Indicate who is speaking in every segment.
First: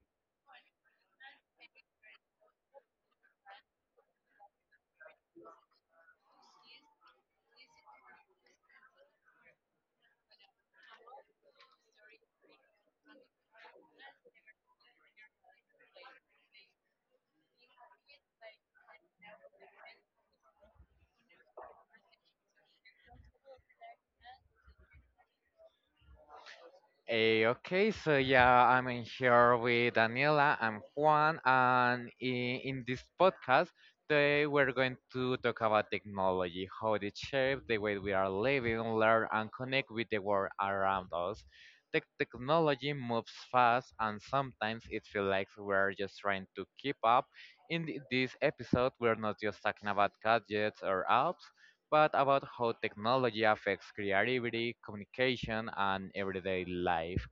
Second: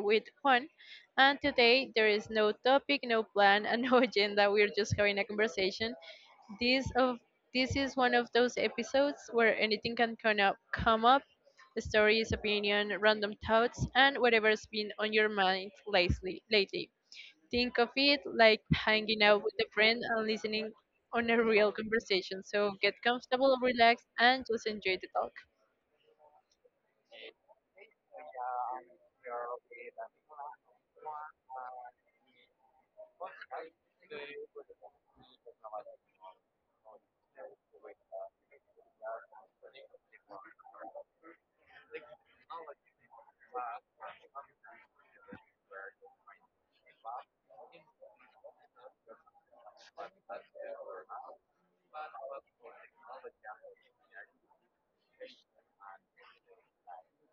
Speaker 1: with Juan. And today there is no topic, no plan, and no agenda. We're just having a conversation. This of this is one of those episodes where anything can come up: stories, opinion, random thoughts, and whatever's been on your mind lately. Lately, think of it like hanging out with a friend and listening on a real conversation. So get comfortable, relax, and just enjoy the talk.
Speaker 2: Okay, so yeah, I'm in here with Daniela and Juan, and in this podcast, they were going to talk about technology, how it shapes the way we are living, learn, and connect with the world around us. Technology moves fast, and sometimes it feels like we're just trying to keep up. In this episode, we're not just talking about gadgets or apps but about how technology affects creativity, communication, and everyday life.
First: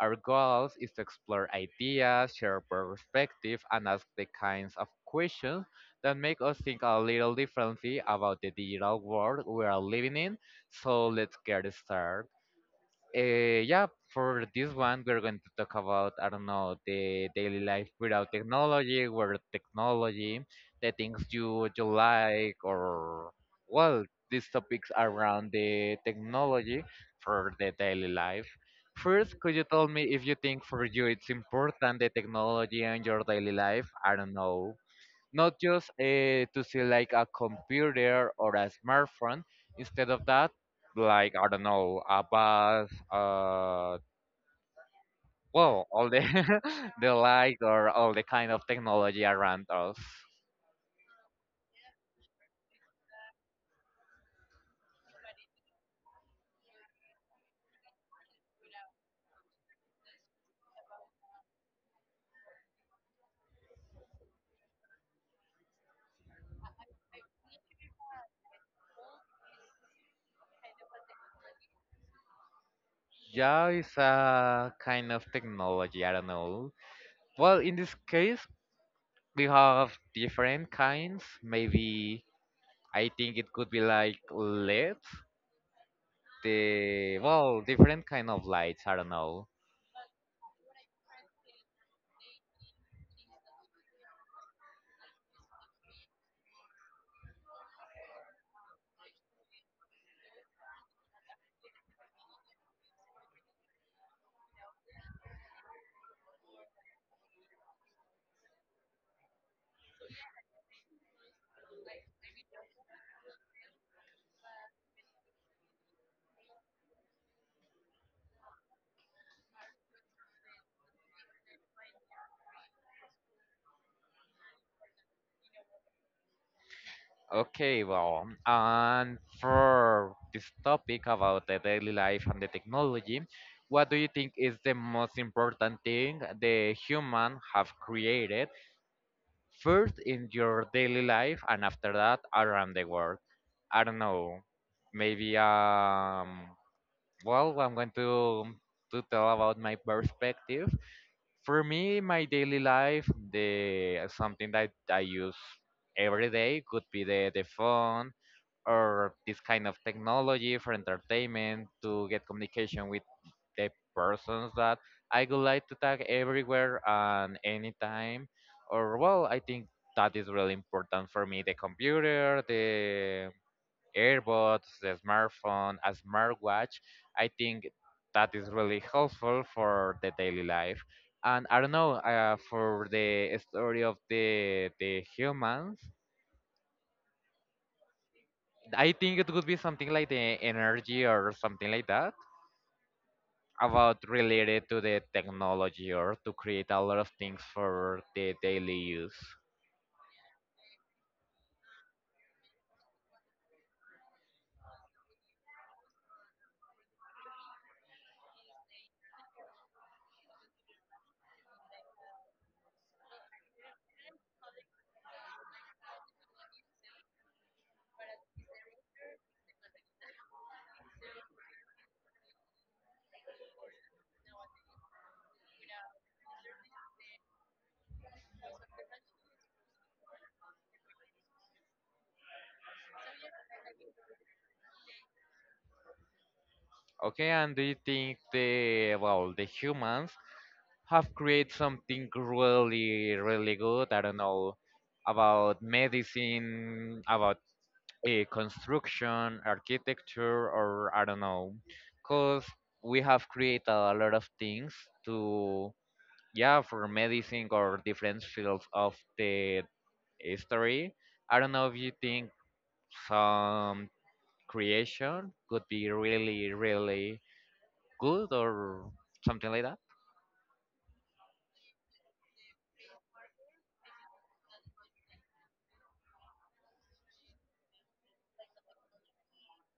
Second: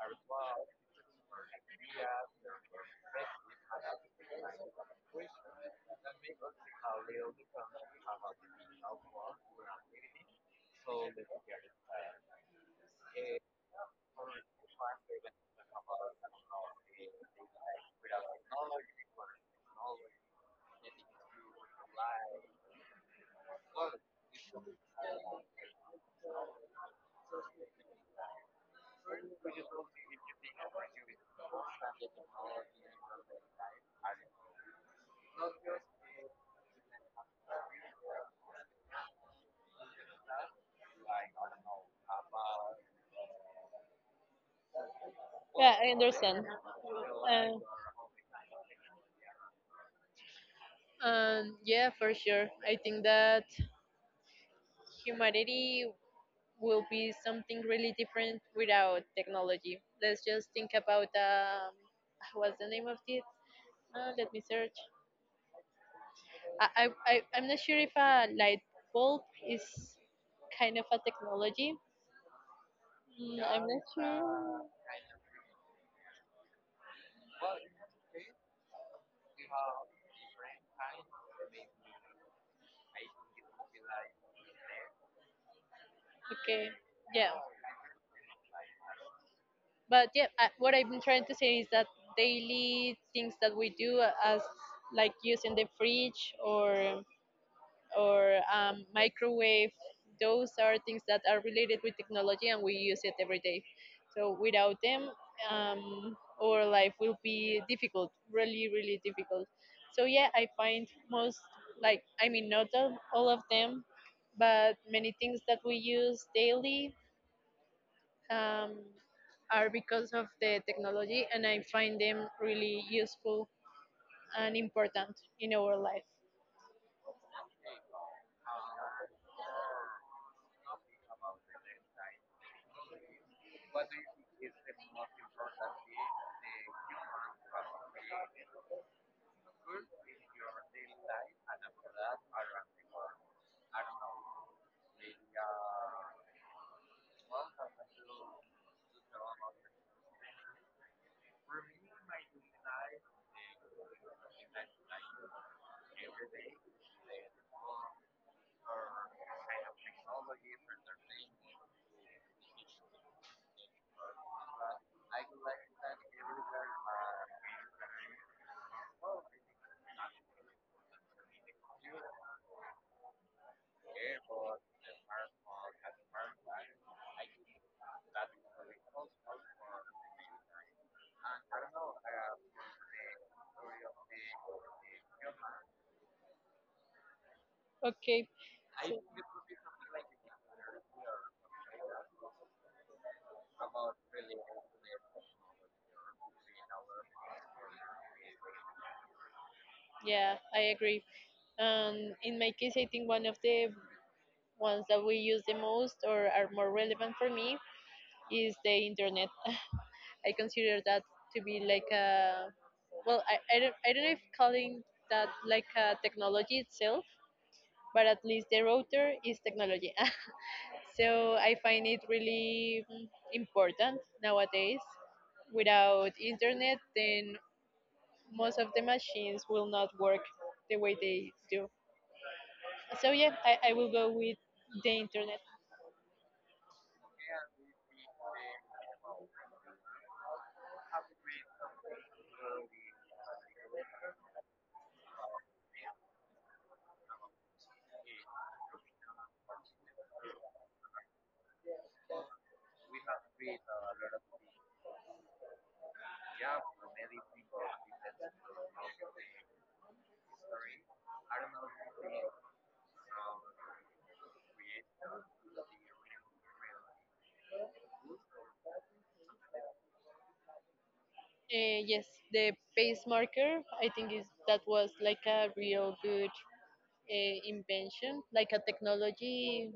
Speaker 2: Our goal is to explore ideas, share perspectives, and ask the kinds of questions that make us think a little differently about the digital world we are living in. So let's get started. Yeah, for this one, we're going to talk about, I don't know, the daily life without technology, with technology, the things you like, or, well, these topics around the technology for the daily life. First, could you tell me if you think for you it's important the technology and your daily life? I don't know, not just to see like a computer or a smartphone. Instead of that, like I don't know, a bus,
Speaker 1: Yeah,
Speaker 2: well,
Speaker 1: I
Speaker 2: all the
Speaker 1: understand.
Speaker 2: the
Speaker 1: Uh,
Speaker 2: light or all the kind of technology around us.
Speaker 1: and yeah, for sure. I think that humanity will be something really different without technology. Let's just think about what's the name of it? Let me search. I'm not sure if a light bulb is kind of a technology. Mm, I'm
Speaker 2: Yeah,
Speaker 1: not
Speaker 2: it's
Speaker 1: sure.
Speaker 2: a kind of technology. I don't know. Well, in this case, we have different kinds. Maybe I think it could be like LEDs.
Speaker 1: Okay.
Speaker 2: The
Speaker 1: Yeah.
Speaker 2: well, different kind of lights. I don't know.
Speaker 1: But yeah, what I've been trying to say is that daily things that we do as like using the fridge or microwave, those are things that are related with technology and we use it every day. So without them, um, our life will be difficult, really really difficult. So yeah, I find most, like I mean, not all of them, but many things that we use daily um, are because of the technology, and I find them really useful and important in our life.
Speaker 2: Okay, well, and for this topic about the daily life and the technology, what do you think is the most important thing the human have created first in your daily life and after that around the world? I don't know. Maybe well, I'm going to tell about my perspective. For me, my daily life, the something that I use every day could be the phone or this kind of technology for entertainment to get communication with the persons that I would like to tag everywhere and anytime. Or well, I think that is really important for me. The computer, the earbuds, the smartphone, a smartwatch. I think that is really helpful for the daily life. And I don't know, for the story of the humans,
Speaker 1: Okay,
Speaker 2: I
Speaker 1: so
Speaker 2: think it could be something like the energy or something like that about related to the technology or to create a lot of things for the daily use.
Speaker 1: yeah, I agree. In my case, I think one of the ones that we use the most or are more relevant for me is the internet. I consider that to be like a, well, I don't know if calling that like a technology itself, but at least the router is technology. So I find it really important nowadays. Without internet, then most of the machines will not work the way they do. So yeah, I will go with the internet.
Speaker 2: Okay, and do you think the well the humans have created something really really good? I don't know, about medicine, about construction, architecture, or I don't know, because we have created a lot of things to, yeah, for medicine or different fields of the history. I don't know if you think some creation could be really really good or something like that.
Speaker 1: Yes, the pace marker. I think is that was like a real good invention, like a technology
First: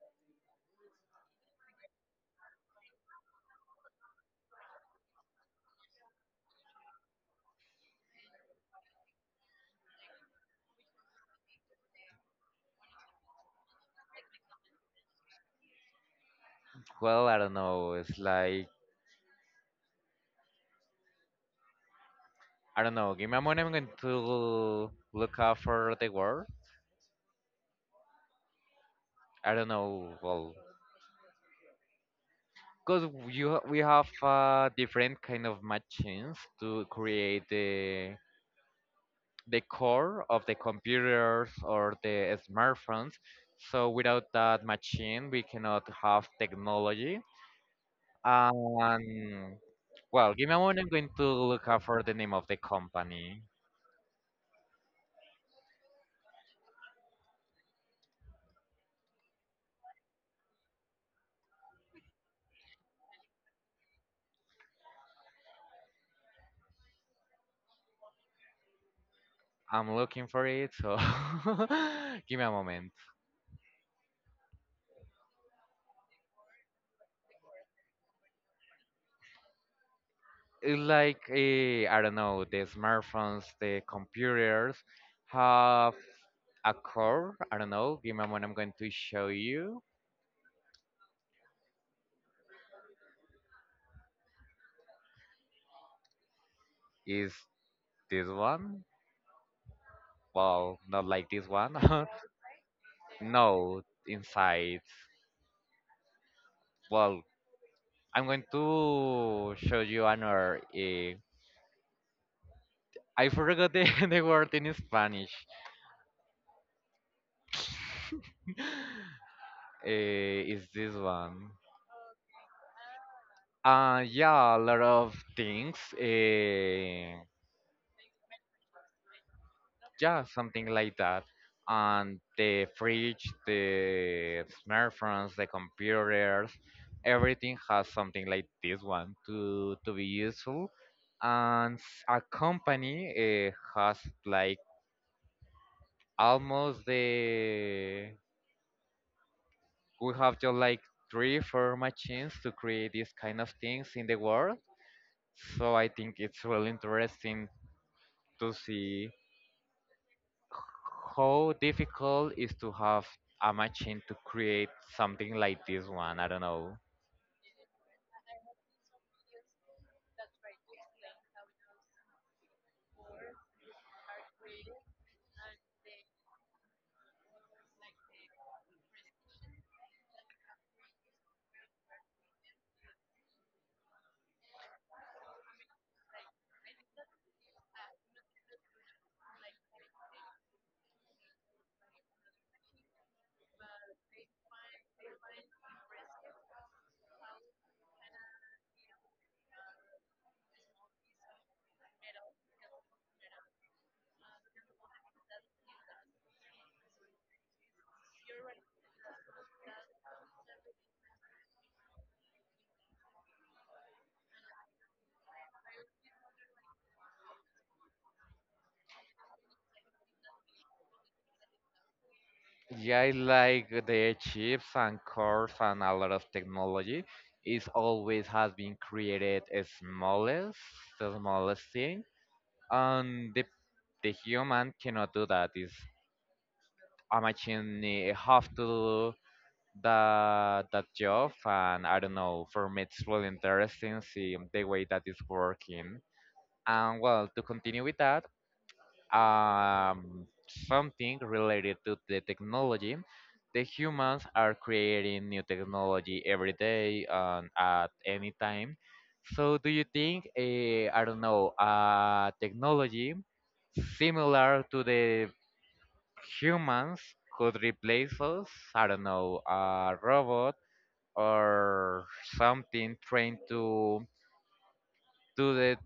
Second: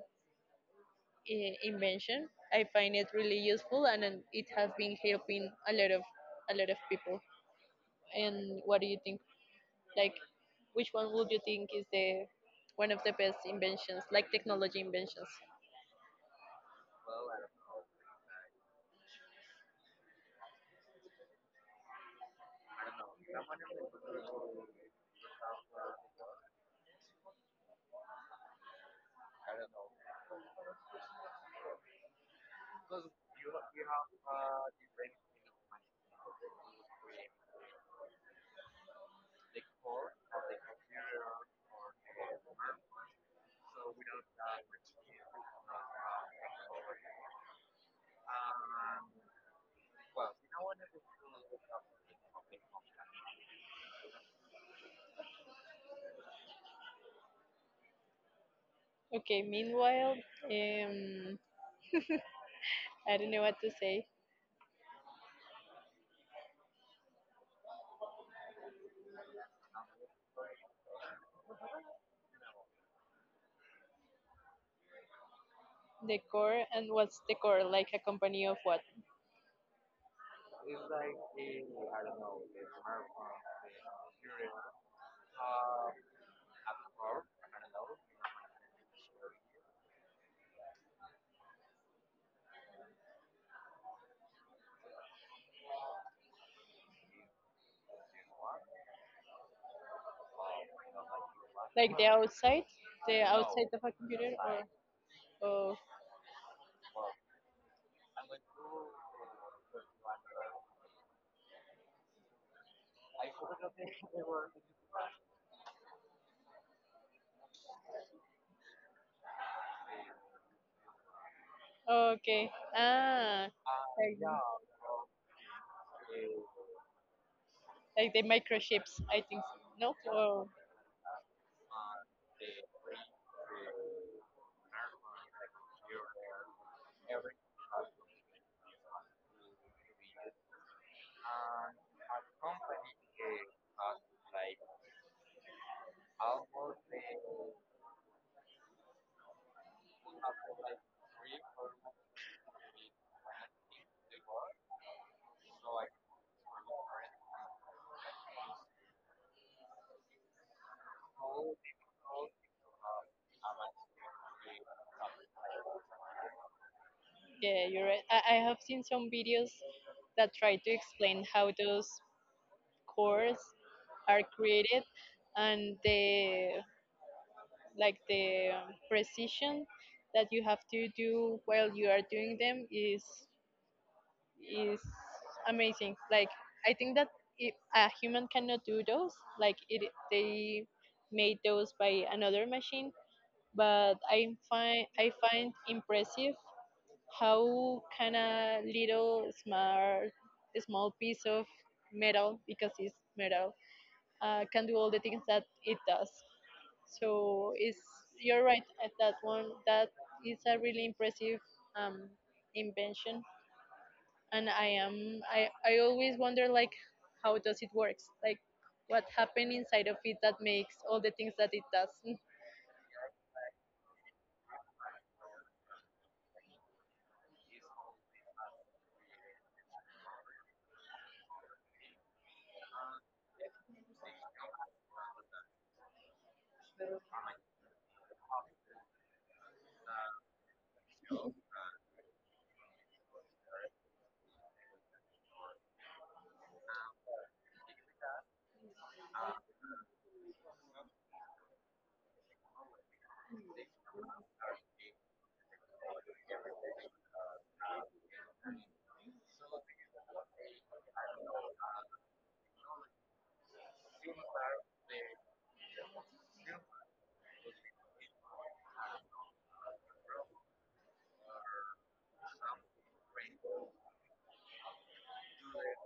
Speaker 1: invention. I find it really useful, and it has been helping a lot of people. And what do you think? Like, which one would you think is the one of the best inventions, like technology inventions?
Speaker 2: Well, I don't know, it's like I don't know, give me a moment. I'm going to look up for the word. I don't know, well, because we have different kind of machines to create the core of the computers or the smartphones. So without that machine, we cannot have technology. Um, well, give me a moment. I'm going to look up for the name of the company.
Speaker 1: Okay. Meanwhile, um, I don't know what to say.
Speaker 2: I'm looking for it, so give me a moment.
Speaker 1: The core, and what's the core? Like a company of what?
Speaker 2: It's like I don't know, the smartphones, the computers have a core. I don't know. Give me a moment. I'm going to show you. Is this one? Well, not like this
Speaker 1: Like
Speaker 2: one.
Speaker 1: the outside of
Speaker 2: No,
Speaker 1: a computer, or
Speaker 2: inside.
Speaker 1: oh,
Speaker 2: Well, I'm going to show you another. I forgot the, the word in Spanish. uh, is this one?
Speaker 1: oh, okay, ah, like
Speaker 2: Yeah, a lot of things.
Speaker 1: like the microchips, I think. So. No,
Speaker 2: Yeah,
Speaker 1: oh,
Speaker 2: something like that. And the fridge, the smartphones, the computers, everything has something like this one to be useful and a company has like almost the, we have just like 3 or 4 machines to create these kind of things in the world. So I think it's really interesting to see how difficult is to have a machine to create something like this one. I don't know.
Speaker 1: yeah, you're right. I have seen some videos that try to explain how those cores are created and the, like the precision that you have to do while you are doing them is amazing. Like, I think that if a human cannot do those, like it, they made those by another machine. But I find, I find impressive how can a little smart small piece of metal, because it's metal, can do all the things that it does. So it's, you're right at that one. That is a really impressive um, invention, and I am, I always wonder like how does it works, like what happened inside of it that makes all the things that it does.
Speaker 2: Yeah, I like the chips and cores, and a lot of technology is always has been created as smallest, the smallest thing, and the human cannot do that. It's a machine have to do that job. And I don't know, for me it's really interesting see the way that it's working. And well, to continue with that, um something related to the technology, the humans are creating new technology every day and at any time. So do you think I don't know, technology similar to the humans could replace us. I don't know, a robot or something trained to do the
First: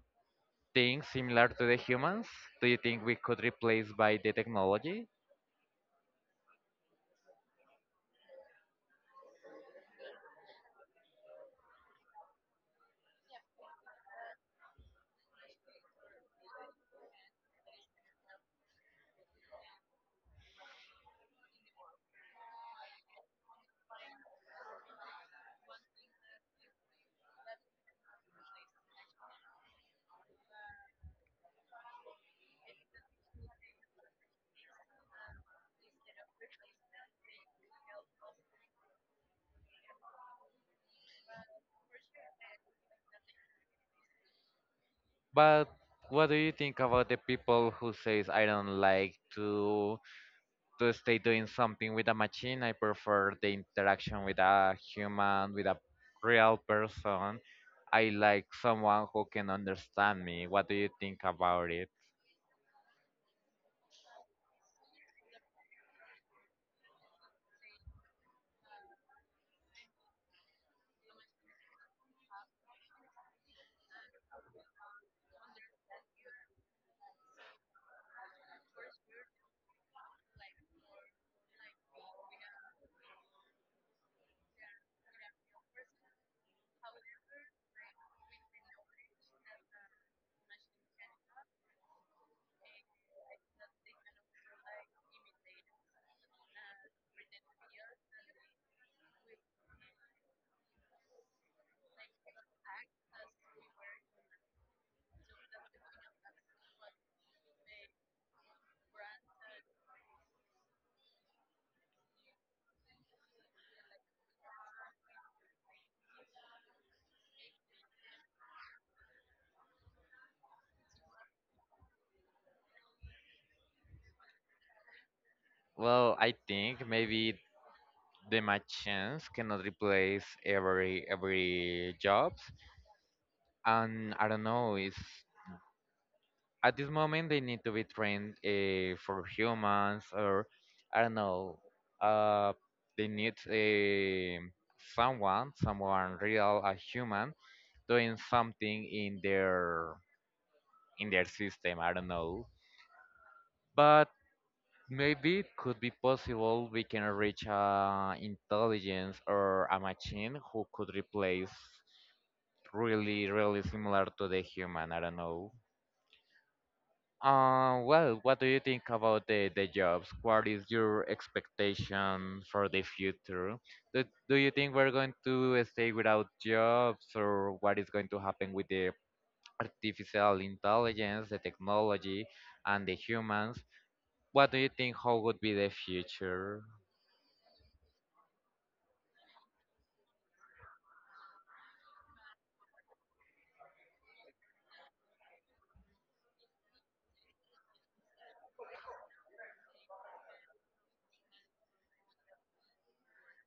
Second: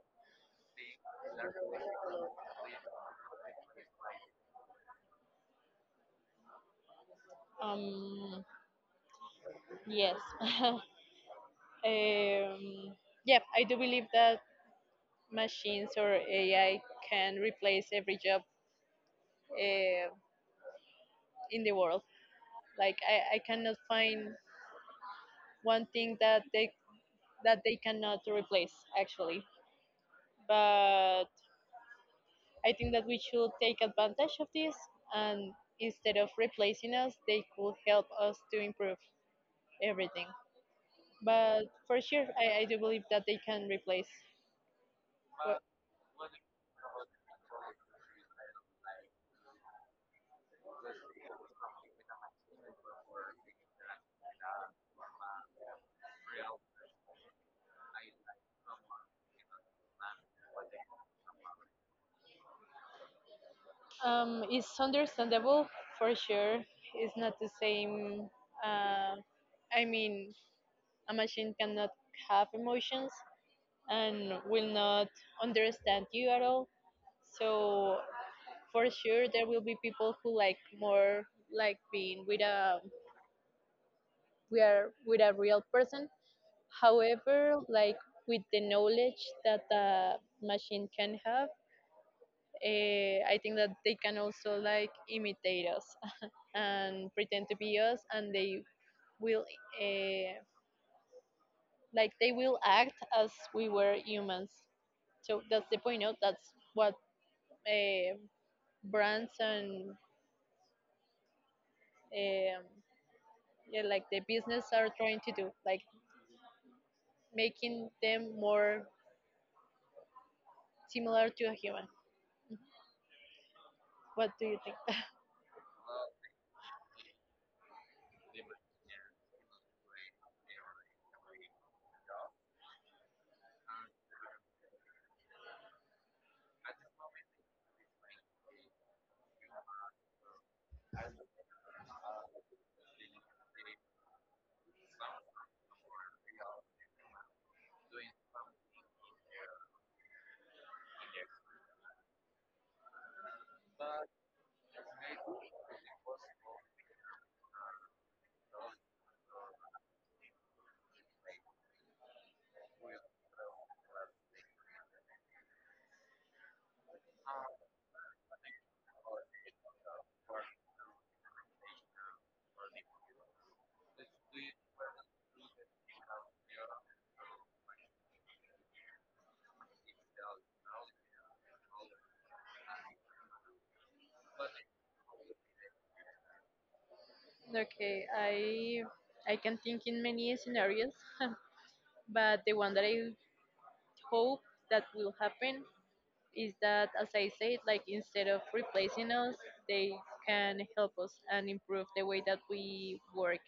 Speaker 2: things similar to the humans. Do you think we could replace by the technology?
Speaker 1: um yes, um yeah, I do believe that machines or AI can replace every job uh, in the world. Like, I cannot find one thing that they, that they cannot replace actually. But I think that we should take advantage of this, and instead of replacing us, they could help us to improve everything. But for sure, I do believe that they can replace. But,
Speaker 2: But what do you think about the people who says I don't like to stay doing something with a machine? I prefer the interaction with a human, with a real person. I like someone who can understand me. What do you think about it?
Speaker 1: it's understandable for sure. It's not the same. Uh, I mean, a machine cannot have emotions and will not understand you at all. So for sure, there will be people who like more, like being with a, we are with a real person. However, like with the knowledge that the machine can have, I think that they can also like imitate us and pretend to be us, and they will, uh, like they will act as we were humans. So that's the point out. That's what uh, brands and um, yeah, like the business are trying to do, like making them more similar to a human. What do you think?
Speaker 2: Well, I think maybe the machines cannot replace every jobs, and I don't know. It's at this moment they need to be trained for humans, or I don't know. Uh, they need a someone real, a human, doing something in their system. I don't know, but maybe it could be possible we can reach a intelligence or a machine who could replace really, really similar to the human. I don't know. Well, what do you think about the jobs? What is your expectation for the future? Do you think we're going to stay without jobs, or what is going to happen with the artificial intelligence, the technology, and the humans? What do you think? How would be the future?
Speaker 1: Okay, I can think in many scenarios, but the one that I hope that will happen is that, as I said, like instead of replacing us, they can help us and improve the way that we work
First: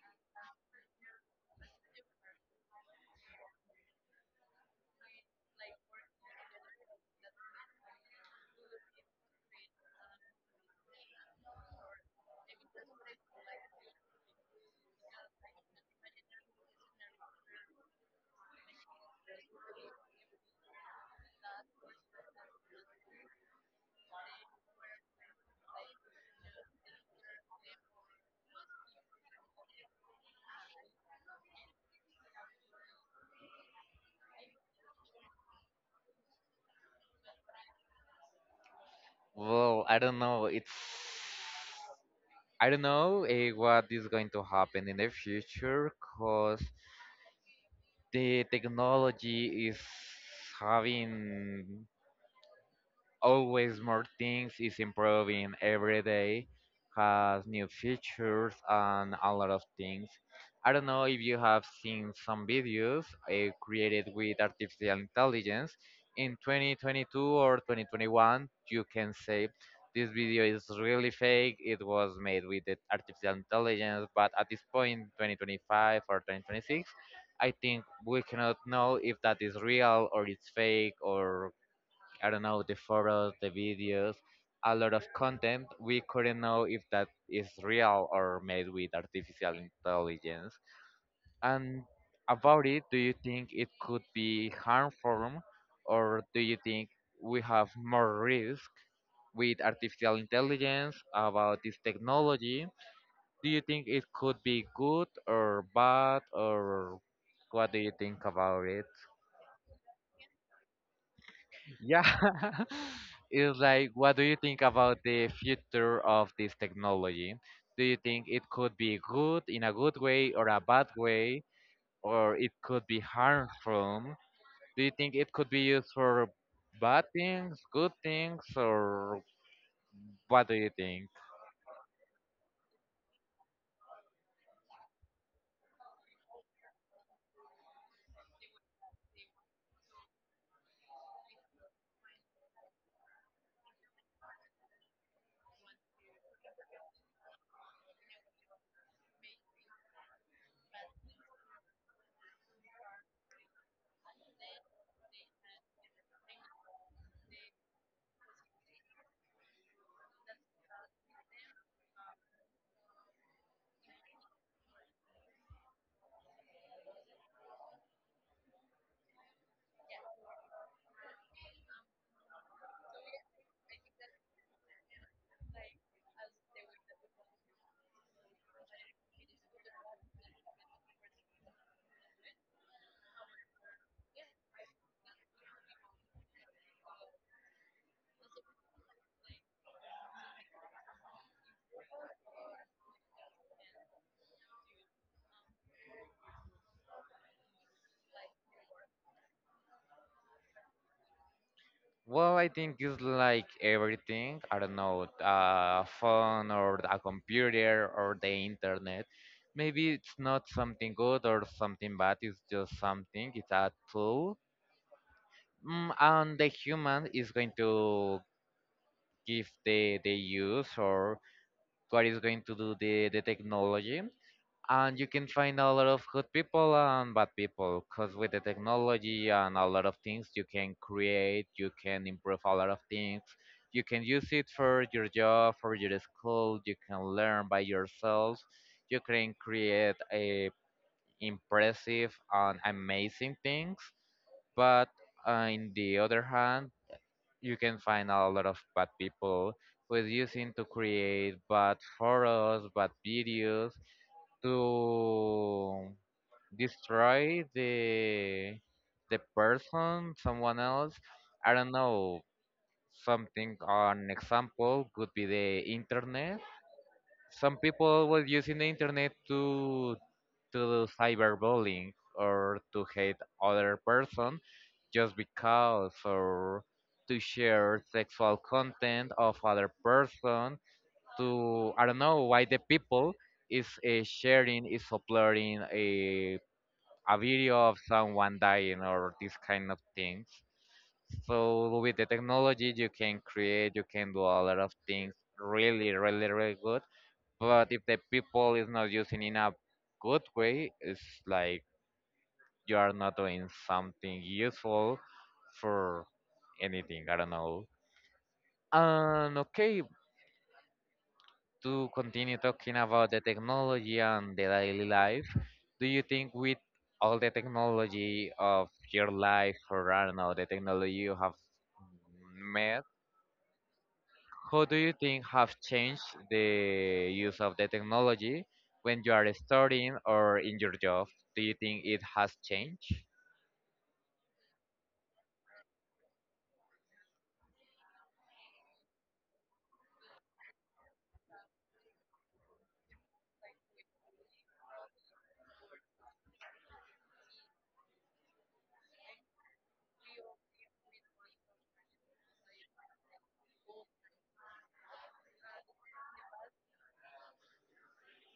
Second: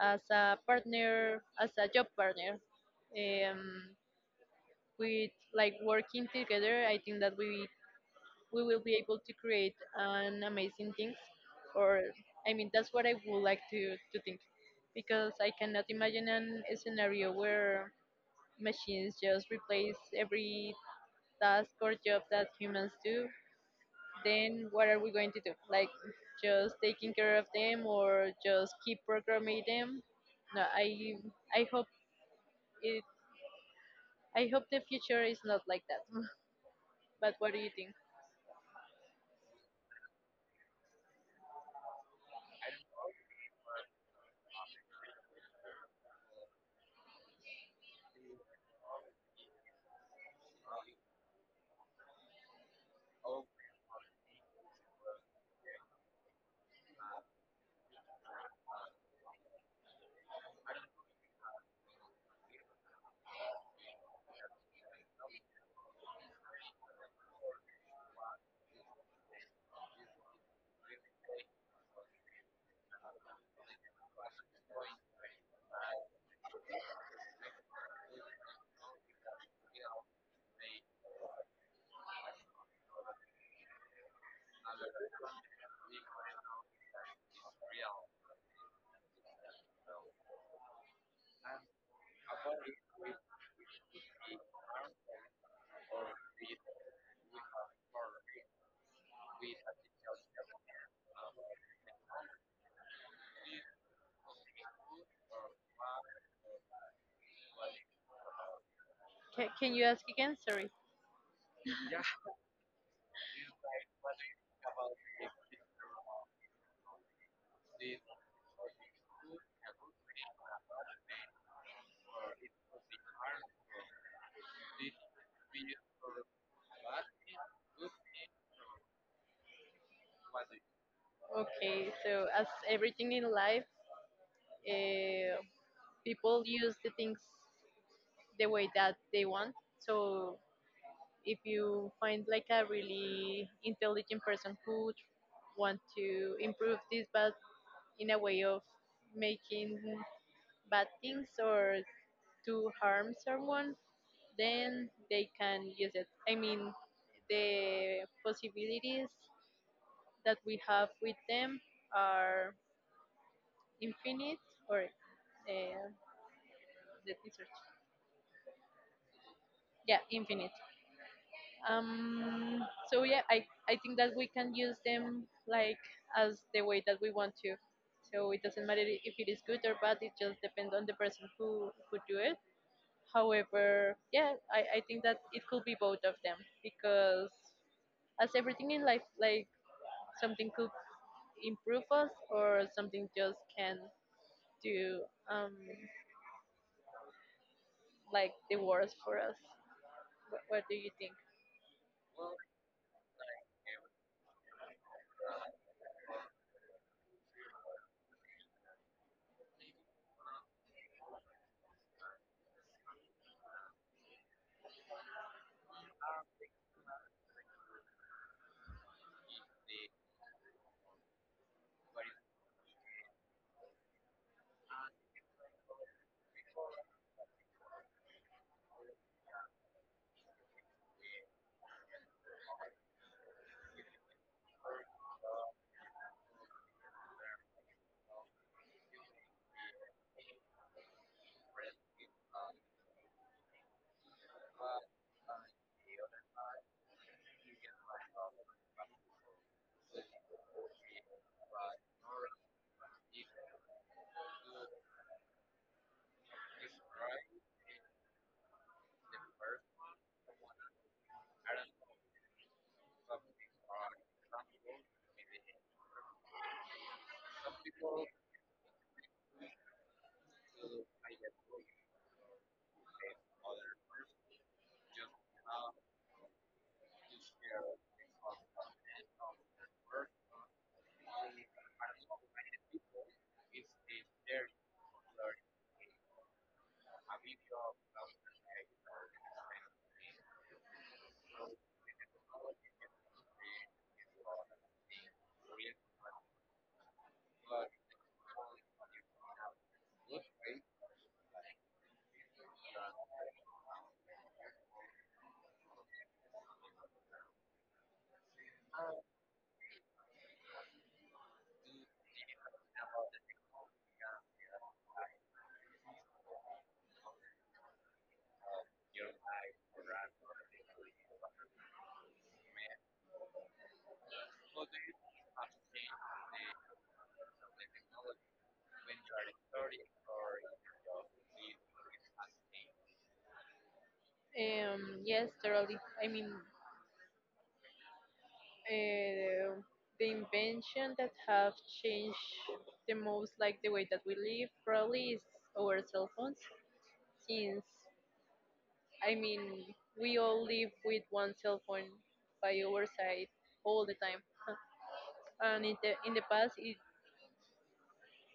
Speaker 1: as a partner, as a job partner. Um, with like working together, I think that we will be able to create an amazing things. Or, I mean, that's what I would like to think, because I cannot imagine an, a scenario where machines just replace every task or job that humans do. Then what are we going to do? Like just taking care of them or just keep programming them? No i i hope it i hope the future is not like that. But what do you think?
Speaker 2: Well, I don't know. It's I don't know what is going to happen in the future because the technology is having always more things, is improving every day, has new features and a lot of things. I don't know if you have seen some videos created with artificial intelligence in 2022 or 2021. You can say this video is really fake, it was made with the artificial intelligence, but at this point, 2025 or 2026, I think we cannot know if that is real or it's fake, or I don't know, the photos, the videos, a lot of content. We couldn't know if that is real or made with artificial intelligence. And about it, do you think it could be harmful, or do you think we have more risk with artificial intelligence about this technology? Do you think it could be good or bad or what do you think about it?
Speaker 1: Can you ask again, sorry?
Speaker 2: Yeah. It's like, what do you think about the future of this technology? Do you think it could be good in a good way or a bad way, or it could be harmful? Do you think it could be used for bad things, good things, or what do you think?
Speaker 1: Okay, so as everything in life, uh, people use the things the way that they want. So if you find like a really intelligent person who want to improve this, but in a way of making bad things or to harm someone, then they can use it. I mean, the possibilities that we have with them are infinite. Or uh, let me search. Yeah, infinite. Um, so yeah, I think that we can use them like as the way that we want to. So it doesn't matter if it is good or bad. It just depends on the person who do it. However, yeah, I think that it could be both of them, because as everything in life, like something could improve us or something just can do um like the worst for us. What do you think?
Speaker 2: Well, I think it's like everything. I don't know, a phone or a computer or the internet. Maybe it's not something good or something bad. It's just something. It's a tool, mm, and the human is going to give the use or what is going to do the technology. And you can find a lot of good people and bad people, because with the technology and a lot of things you can create, you can improve a lot of things, you can use it for your job, for your school, you can learn by yourself, you can create a impressive and amazing things. But in the other hand, you can find a lot of bad people who is using to create bad photos, bad videos, to destroy the person, someone else. I don't know. Something an example could be the internet. Some people were using the internet to do cyberbullying or to hate other person just because, or to share sexual content of other person, to I don't know why the people is sharing, is uploading a video of someone dying or this kind of things. So with the technology you can create, you can do a lot of things really, really, really good. But if the people is not using in a good way, it's like you are not doing something useful for anything. I don't know. And okay, to continue talking about the technology and the daily life, do you think with all the technology of your life, or I don't know, the technology you have met, how do you think have changed the use of the technology when you are studying or in your job? Do you think it has changed?
Speaker 1: Yes, totally. I mean, uh, the invention that have changed the most, like the way that we live, probably is our cell phones. Since, I mean, we all live with one cell phone by our side all the time. And in the, in the past, it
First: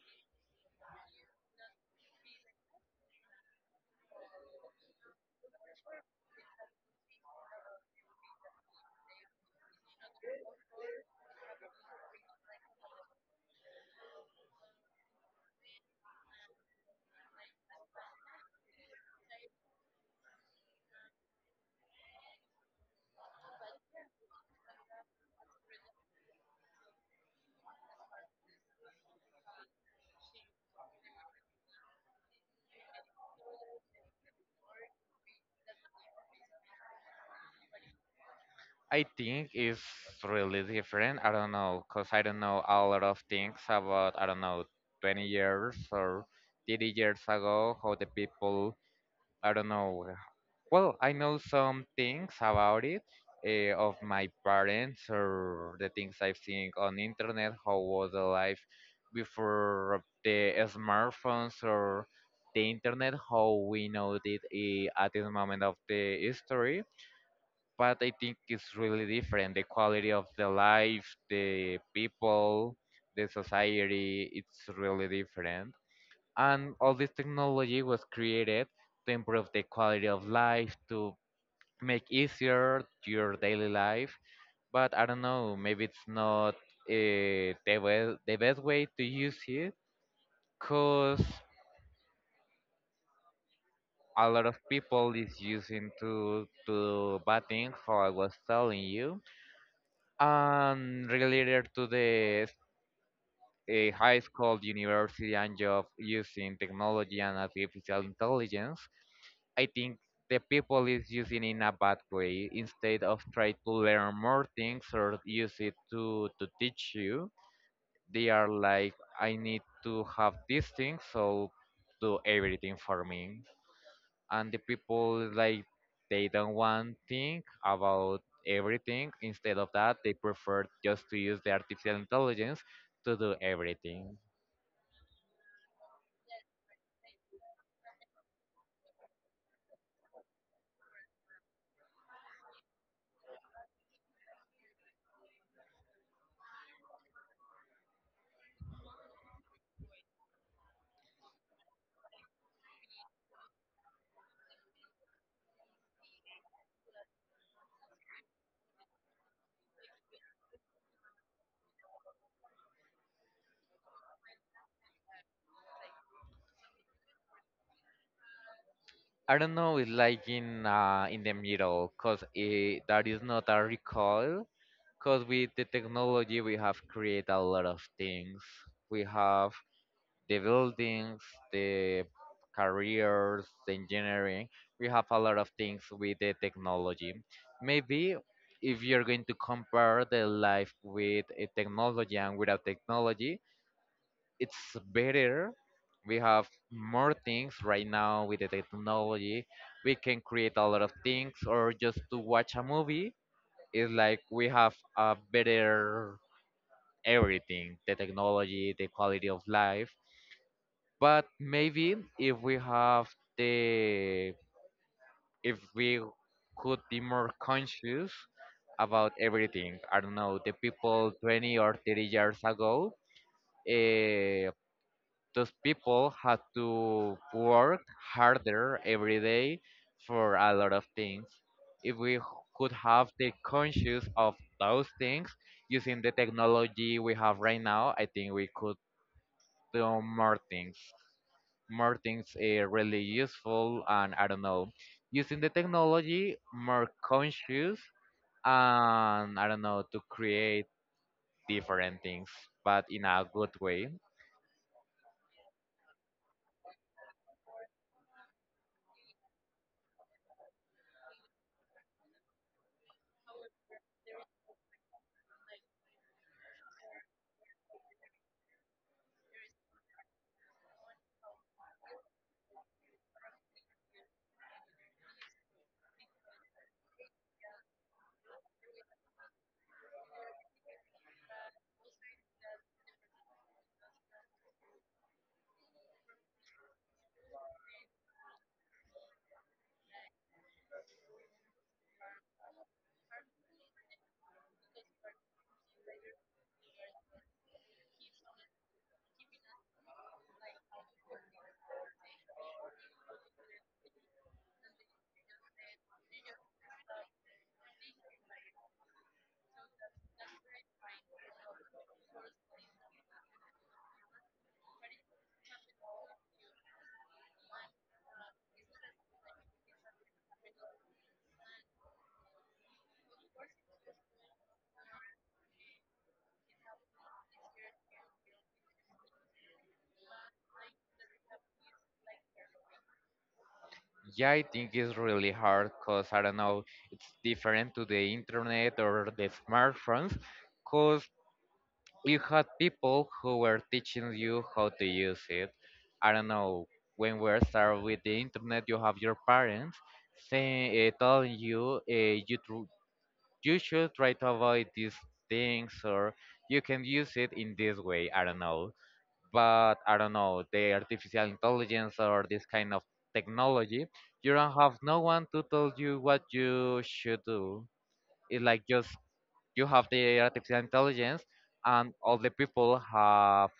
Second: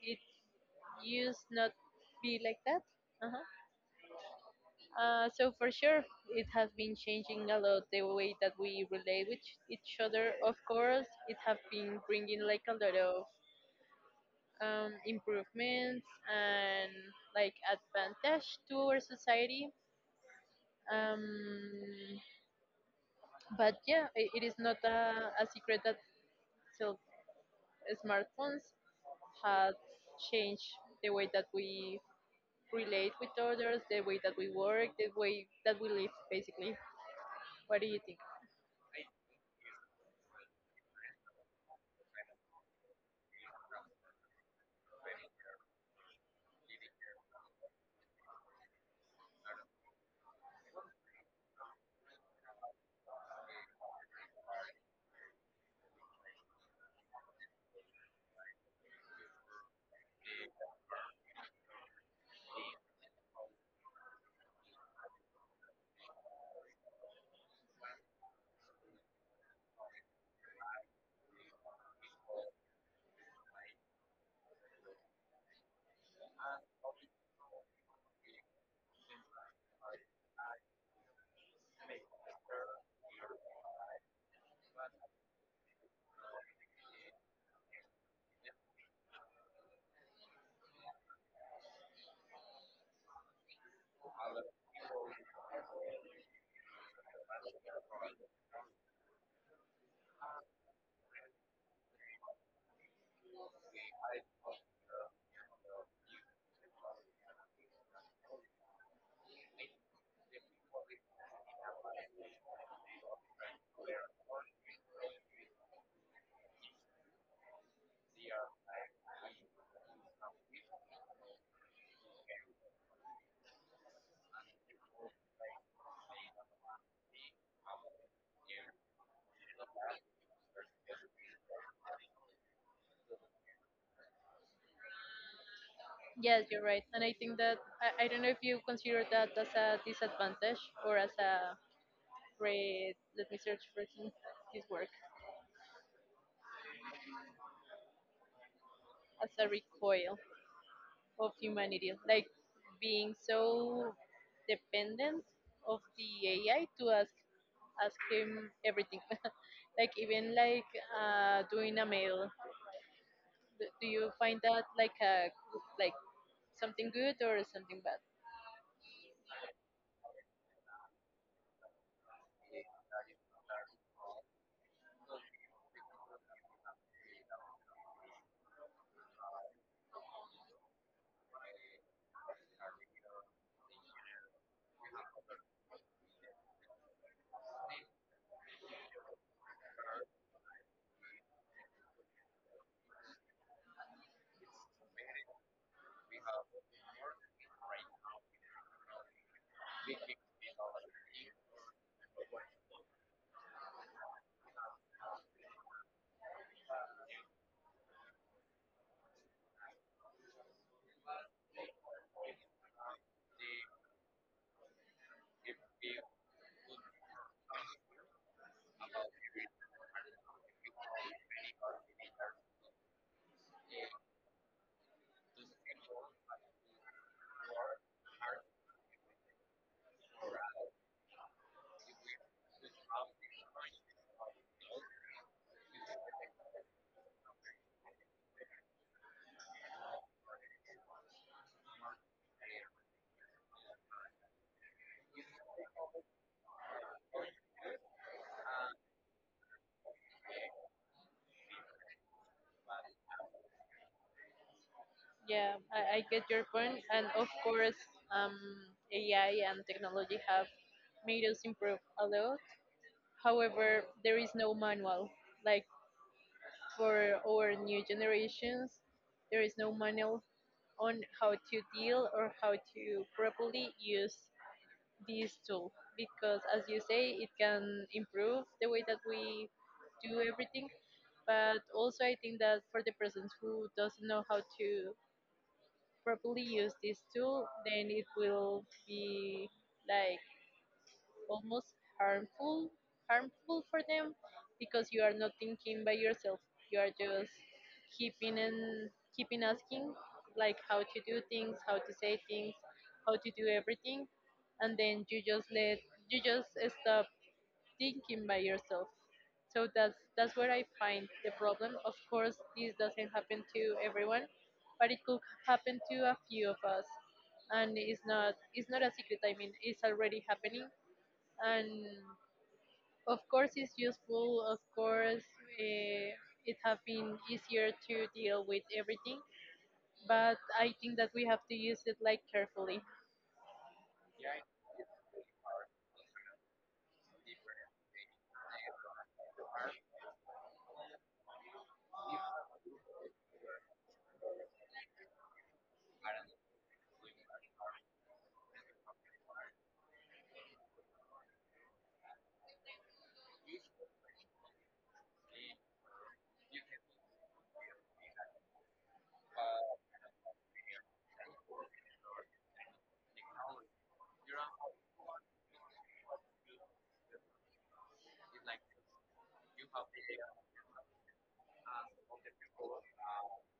Speaker 1: it used not be like that. Uh-huh. So for sure, it has been changing a lot the way that we relate with each other. Of course, it has been bringing like a lot of improvements and like advantage to our society. Um, but yeah, I it is not a, a secret that cell- smartphones have changed the way that we relate with others, the way that we work, the way that we live, basically. What do you think?
Speaker 2: I think it's really different. I don't know, cause I don't know a lot of things about, I don't know, 20 years or 30 years ago how the people, I don't know. Well, I know some things about it of my parents or the things I've seen on internet. How was the life before the smartphones or the internet? How we know it at this moment of the history but I think it's really different. The quality of the life, the people, the society, it's really different. And all this technology was created to improve the quality of life, to make easier your daily life. But I don't know, maybe it's not the best way to use it because a lot of people is using to do bad things, how I was telling you and related to the high school, university, and job using technology and artificial intelligence, I think the people is using in a bad way. Instead of try to learn more things or use it to teach you, they are like, I need to have these things, so do everything for me and the people like they don't want think about everything instead of that they prefer just to use the artificial intelligence to do everything.
Speaker 1: Yes, you're right. And I think that, I don't know if you consider that as a disadvantage or as a great. Let me search for some, this work, as a recoil of humanity, like being so dependent of the AI to ask him everything, like even like doing a mail. Do you find that like a, like something good or something.
Speaker 2: I don't know, it's like in the middle because it that is not a recoil because with the technology we have created a lot of things. We have the buildings, the careers, the engineering. We have a lot of things with the technology. Maybe if you're going to compare the life with a technology and without technology, it's better. We have more things right now with the technology. We can create a lot of things, or just to watch a movie. It's like we have a better everything, the technology, the quality of life, but maybe if we have the if we could be more conscious about everything. I don't know, the people 20 or 30 years ago, uh, those people had to work harder every day for a lot of things. If could have the conscious of those things using the technology we have right now, I think we could do more things. More things really useful, and I don't know, using the technology more conscious, and I don't know, to create different things, but in a good way.
Speaker 1: Yeah, I get your point, and of course, um, AI and technology have made us improve a lot. However, there is no manual. Like for our new generations, there is no manual on how to deal or how to properly use this tool, because, as you say, it can improve the way that we do everything. But also, I think that for the persons who doesn't know how to properly use this tool, then it will be like almost harmful, harmful for them, because you are not thinking by yourself. You are just keeping and keeping asking, like how to do things, how to say things, how to do everything, and then you just stop thinking by yourself. So that's where I find the problem. Of course, this doesn't happen to everyone, but it could happen to a few of us, and it's not a secret. I mean, it's already happening, and of course, it's useful. Of course, uh, it have been easier to deal with everything, but I think that we have to use it like carefully.
Speaker 2: Yeah, I think it's really hard because I don't know, it's different to the internet or the smartphones because you had people who were teaching you how to use it. I don't know, when we start with the internet, you have your parents saying, telling you you tr you should try to avoid these things or you can use it in this way. I don't know, but I don't know, the artificial intelligence or this kind of technology, you don't have no one to tell you what you should do. It's like just you have the artificial intelligence and all the people have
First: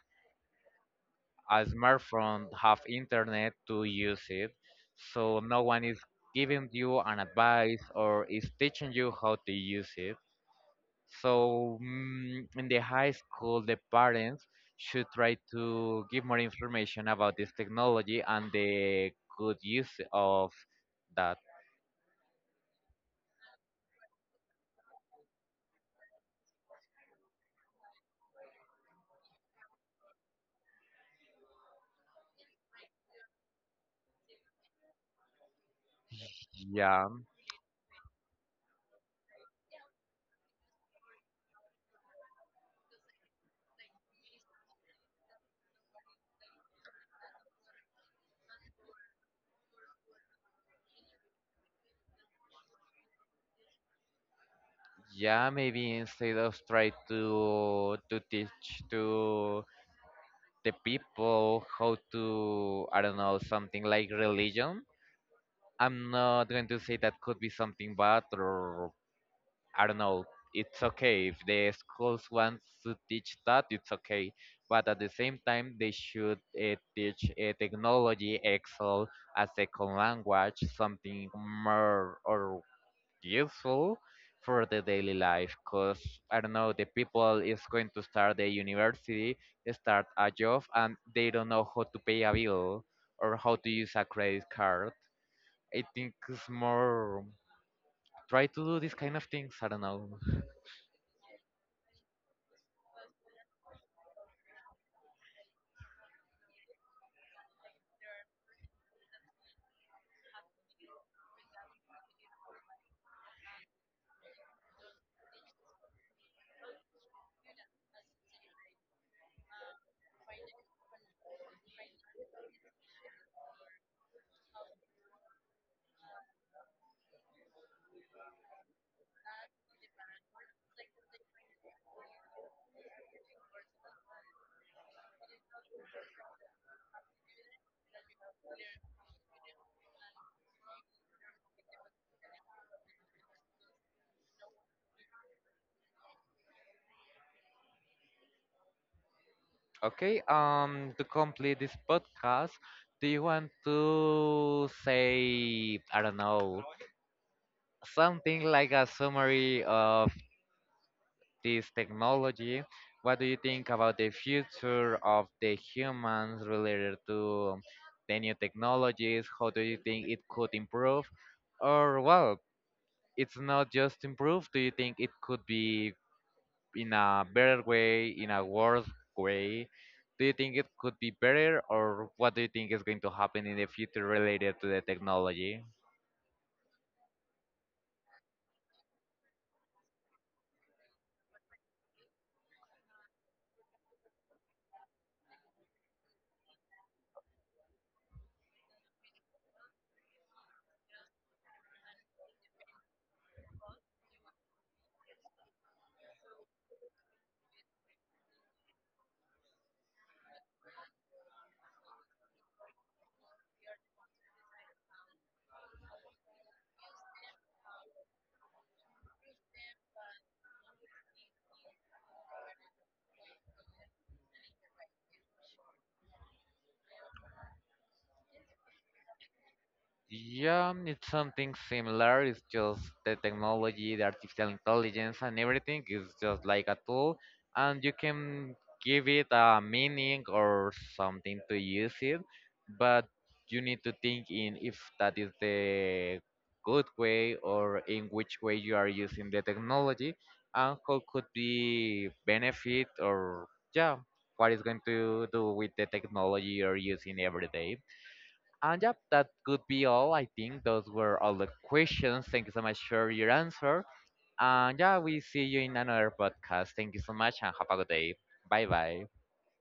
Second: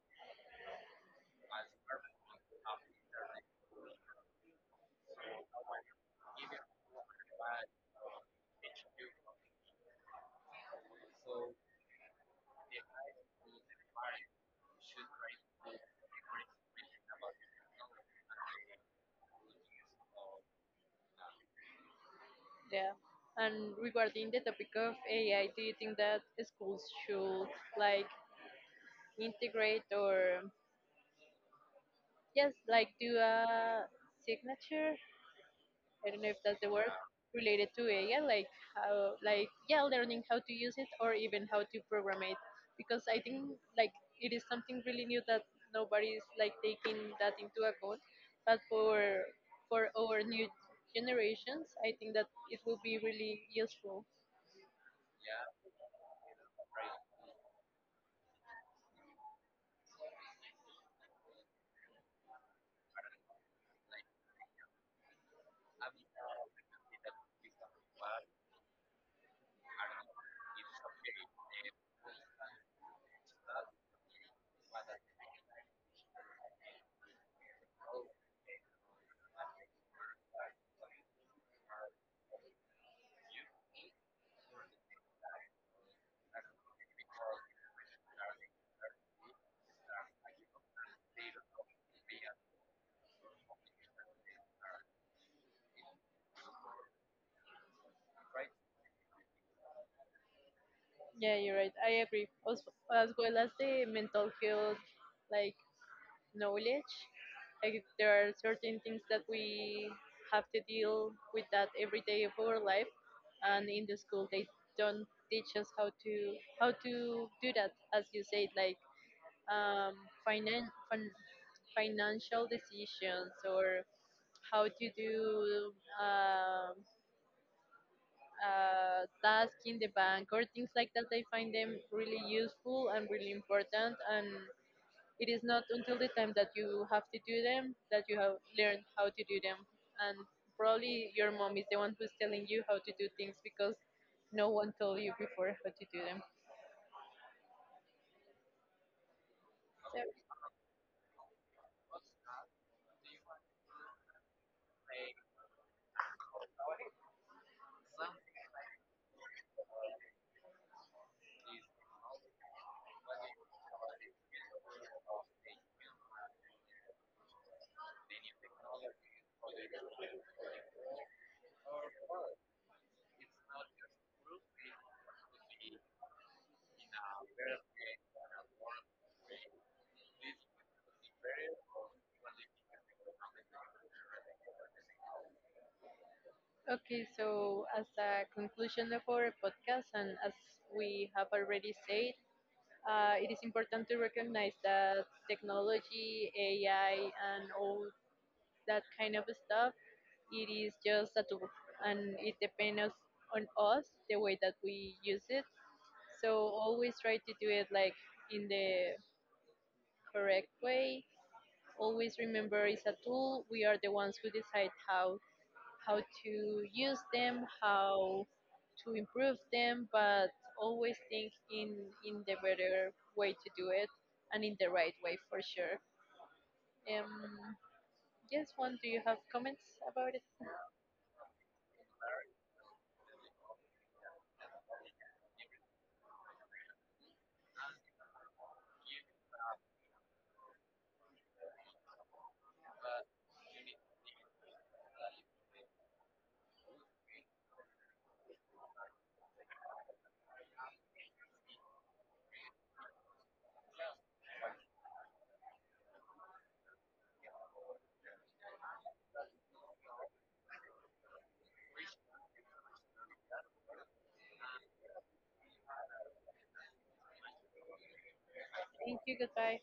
Speaker 2: a smartphone, have internet to use it, so no one is giving you an advice or is teaching you how to use it. So in the high school, the parents should try to give more information about this technology and the good use of that.
Speaker 1: Yeah. And regarding the topic of AI, do you think that schools should like integrate or just like do a signature? I don't know if that's the word,
Speaker 2: Yeah,
Speaker 1: related to AI, like how, like yeah, learning how to use it or even how to program it, because I think, like, it is something really new that nobody is like taking that into account. But for our new generations, I think that it will be really useful.
Speaker 2: yeah. Maybe instead of try to teach to the people how to, I don't know, something like religion. I'm not going to say that could be something bad or I don't know, it's okay. If the schools want to teach that, it's okay. But at the same time, they should teach technology, Excel, a second language, something more or useful for the daily life. Because, I don't know, the people is going to start the university, start a job, and they don't know how to pay a bill or how to use a credit card. I think it's more try to do these kind of things. I don't know.
Speaker 1: Yeah, you're right. I agree. Also, as well as the mental health, like knowledge. Like there are certain things that we have to deal with that every day of our life, and in the school they don't teach us how to, how to do that, as you said, like um, finan- fin- financial decisions or how to do um task in the bank or things like that. I find them really useful and really important, and it is not until the time that you have to do them that you have learned how to do them. And probably your mom is the one who's telling you how to do things, because no one told you before how to do them. So,
Speaker 2: Okay, to complete this podcast, do you want to say, I don't know, something like a summary of this technology? What do you think about the future of the humans related to the new technologies? How do you think it could improve? Or, well, it's not just improve, do you think it could be in a better way, in a worse way? Do you think it could be better, or what do you think is going to happen in the future related to the technology?
Speaker 1: okay, so as a conclusion of our podcast, and as we have already said, it is important to recognize that technology, AI, and all that kind of stuff. It is just a tool, and it depends on us the way that we use it. So always try to do it like in the correct way. Always remember it's a tool. We are the ones who decide how to use them, how to improve them, but always think in the better way to do it, and in the right way for sure. Um, yes, one, do you have comments about it?
Speaker 2: Yeah, it's something similar. It's just the technology, the artificial intelligence, and everything is just like a tool, and you can give it a meaning or something to use it, but you need to think in if that is the good way or in which way you are using the technology and how could be benefit or yeah, what is going to do with the technology you're using every day. And yeah, that could be all. I think those were all the questions. Thank you so much for your answer. And yeah, we see you in another podcast. Thank you so much and have a good day. Bye
Speaker 1: Thank
Speaker 2: bye.
Speaker 1: you. Goodbye.